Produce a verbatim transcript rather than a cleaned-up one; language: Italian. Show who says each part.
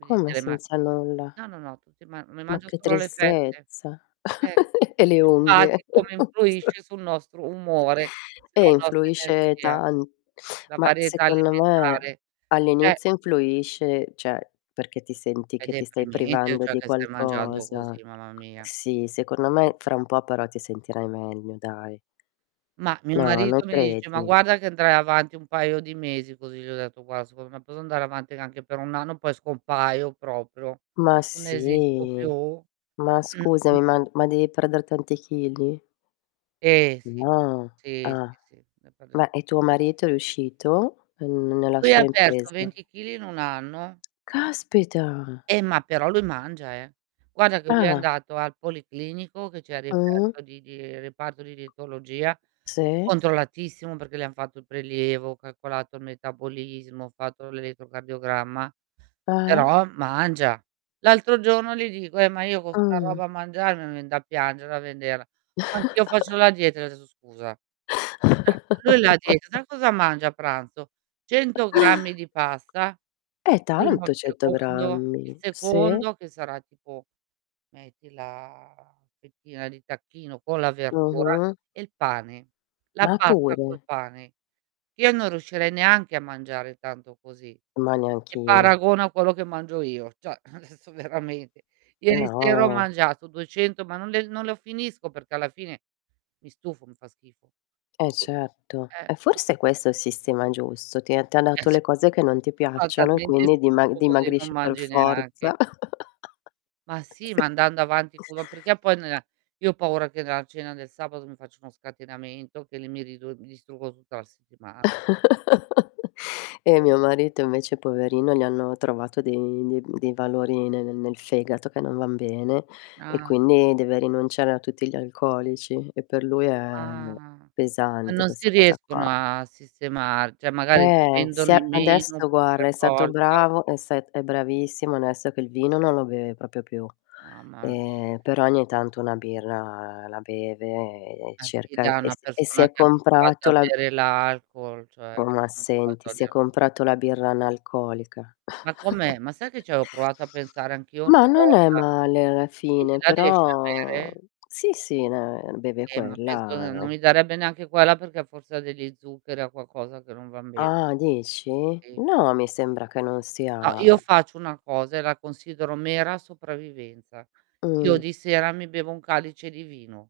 Speaker 1: Quindi te
Speaker 2: Come
Speaker 1: le ma
Speaker 2: senza nulla?
Speaker 1: no, no, no tutti ma mi
Speaker 2: Ma
Speaker 1: mangio
Speaker 2: che
Speaker 1: solo le fette.
Speaker 2: tristezza,
Speaker 1: Eh,
Speaker 2: e le unghie.
Speaker 1: infatti come influisce sul nostro umore,
Speaker 2: Eh,
Speaker 1: sulla nostra
Speaker 2: influisce
Speaker 1: energia,
Speaker 2: tan
Speaker 1: la
Speaker 2: ma
Speaker 1: varietà
Speaker 2: secondo me
Speaker 1: alimentare, ceh
Speaker 2: all'inizio
Speaker 1: [unintelligible]
Speaker 2: influisce, ceh perché ti senti
Speaker 1: È
Speaker 2: che ti stai
Speaker 1: deprimente
Speaker 2: privando
Speaker 1: cioè
Speaker 2: di
Speaker 1: che stai mangiando
Speaker 2: qualcosa.
Speaker 1: così, mamma mia.
Speaker 2: Sì, secondo me fra un po' però ti sentirai meglio dai.
Speaker 1: Ma mio
Speaker 2: No, non
Speaker 1: marito mi dice: "Ma
Speaker 2: credi?
Speaker 1: guarda che andrai avanti un paio di mesi così" Gli ho detto: "Guar secondo me posso andare avanti anche per un anno poi scompaio proprio.
Speaker 2: Ma
Speaker 1: Non esisto
Speaker 2: sì,
Speaker 1: più."
Speaker 2: ma scusami, ma ma devi perder tanti chili?
Speaker 1: Eh, sì.
Speaker 2: No,
Speaker 1: Sì,
Speaker 2: ah.
Speaker 1: sì, sì.
Speaker 2: Ma, e tuo
Speaker 1: [unintelligible]
Speaker 2: marito è riuscito n nella
Speaker 1: Lui
Speaker 2: sua
Speaker 1: ha perso
Speaker 2: impresa?
Speaker 1: venti chili in un anno.
Speaker 2: Caspita!
Speaker 1: Eh, ma però lui mangia, eh. Guarda che lui è
Speaker 2: Ah.
Speaker 1: andato al policlinico che c'è il
Speaker 2: Mh-mh.
Speaker 1: reperto di di reparto di dietologia,
Speaker 2: Sì.
Speaker 1: controllatissimo perché le han fatto il prelievo, cacolato il metabolismo, fatto l'elettrocardiogramma,
Speaker 2: Eh.
Speaker 1: però mangia. L'altro giorno gli dico: "Eh, ma io con 'sta
Speaker 2: Mh.
Speaker 1: roba mangiare me vien da piangere a vederla." "Anch'io faccio la dieta" Gli ho detto: "Scusa." ceh, lui da dieta sai cosa mangia a pranzo? cento grammi di pasta,
Speaker 2: È
Speaker 1: il primo,
Speaker 2: tanto
Speaker 1: il
Speaker 2: cento
Speaker 1: secondo, il
Speaker 2: grammi, sì.
Speaker 1: secondo che sarà tipo metti la fettina di tacchino con la verdura
Speaker 2: Mh-mh.
Speaker 1: e il pane. La
Speaker 2: Ma
Speaker 1: pasta col
Speaker 2: pure!
Speaker 1: pane. Io non riuscirei neanche a mangiare tanto così
Speaker 2: Ma
Speaker 1: e
Speaker 2: neanch'io.
Speaker 1: paragona a quello che mangio io, ceh, adesso veramente. Ieri sera ho
Speaker 2: No.
Speaker 1: mangiato duecento, ma non le non lo finisco perché alla fine mi stufo, mi fa schifo
Speaker 2: Eh
Speaker 1: tu
Speaker 2: certo, e
Speaker 1: eh, tu
Speaker 2: forse questo è il sistema giusto, ti ha t'ha
Speaker 1: Eh
Speaker 2: dato le
Speaker 1: cer
Speaker 2: cose che non ti
Speaker 1: fa
Speaker 2: piacciono e
Speaker 1: talmente
Speaker 2: quindi dima
Speaker 1: schifo così non
Speaker 2: dimagrisci per
Speaker 1: mangi neanche.
Speaker 2: forza.
Speaker 1: Ma sì, ma
Speaker 2: Sì
Speaker 1: andando avanti puro perché poi nea io ho paura che nella cena del sabato mi faccia uno scatenamento, che li mi ridu mi distruggo tutta la settimana.
Speaker 2: Eh mio marito invece poverino gli hanno trovato dei dei dei valori ne nel fegato che non van bene e
Speaker 1: Ah.
Speaker 2: quindi deve rinunciare a tutti gli alcolici e per lui è
Speaker 1: Ah. Ma
Speaker 2: pesante
Speaker 1: non si
Speaker 2: questa cosa
Speaker 1: riescono
Speaker 2: qua.
Speaker 1: a sistemar ceh, magari
Speaker 2: Eh,
Speaker 1: bevendolo
Speaker 2: sì a
Speaker 1: meno, un
Speaker 2: adesso
Speaker 1: po'
Speaker 2: guarda
Speaker 1: per
Speaker 2: è stato
Speaker 1: volta.
Speaker 2: bravo, è st è bravissimo, onesto che il vino non lo beve propio più,
Speaker 1: Mamma mia.
Speaker 2: ehm, però ogni tanto una birra la beve e
Speaker 1: Ma sì
Speaker 2: cerca
Speaker 1: da
Speaker 2: e
Speaker 1: una
Speaker 2: si e si
Speaker 1: persona
Speaker 2: è
Speaker 1: che è abituata
Speaker 2: comprato
Speaker 1: a
Speaker 2: la
Speaker 1: bere l'alcol, cioè
Speaker 2: ...o ma
Speaker 1: non puoi
Speaker 2: senti si è
Speaker 1: torglier
Speaker 2: comprato la birra analcolica.
Speaker 1: Ma com'è? Ma sai che c'avevo provato a pensare anch' io
Speaker 2: Ma
Speaker 1: una
Speaker 2: non è
Speaker 1: volta?
Speaker 2: male alla
Speaker 1: Sì,
Speaker 2: fine
Speaker 1: la riesci a
Speaker 2: però
Speaker 1: bere?
Speaker 2: sì, sì, ne beve
Speaker 1: Eh, ma penso
Speaker 2: quella
Speaker 1: non
Speaker 2: e
Speaker 1: mi darebbe neanche quella perché forse degli zuccheri, ha qualcosa che non van bene.
Speaker 2: Ah dici?
Speaker 1: Sì.
Speaker 2: No, mi sembra che non
Speaker 1: No,
Speaker 2: sia
Speaker 1: io faccio una cosa e la considero mera sopravvivenza. Io
Speaker 2: Mh.
Speaker 1: di sera mi bevo un calice di vino.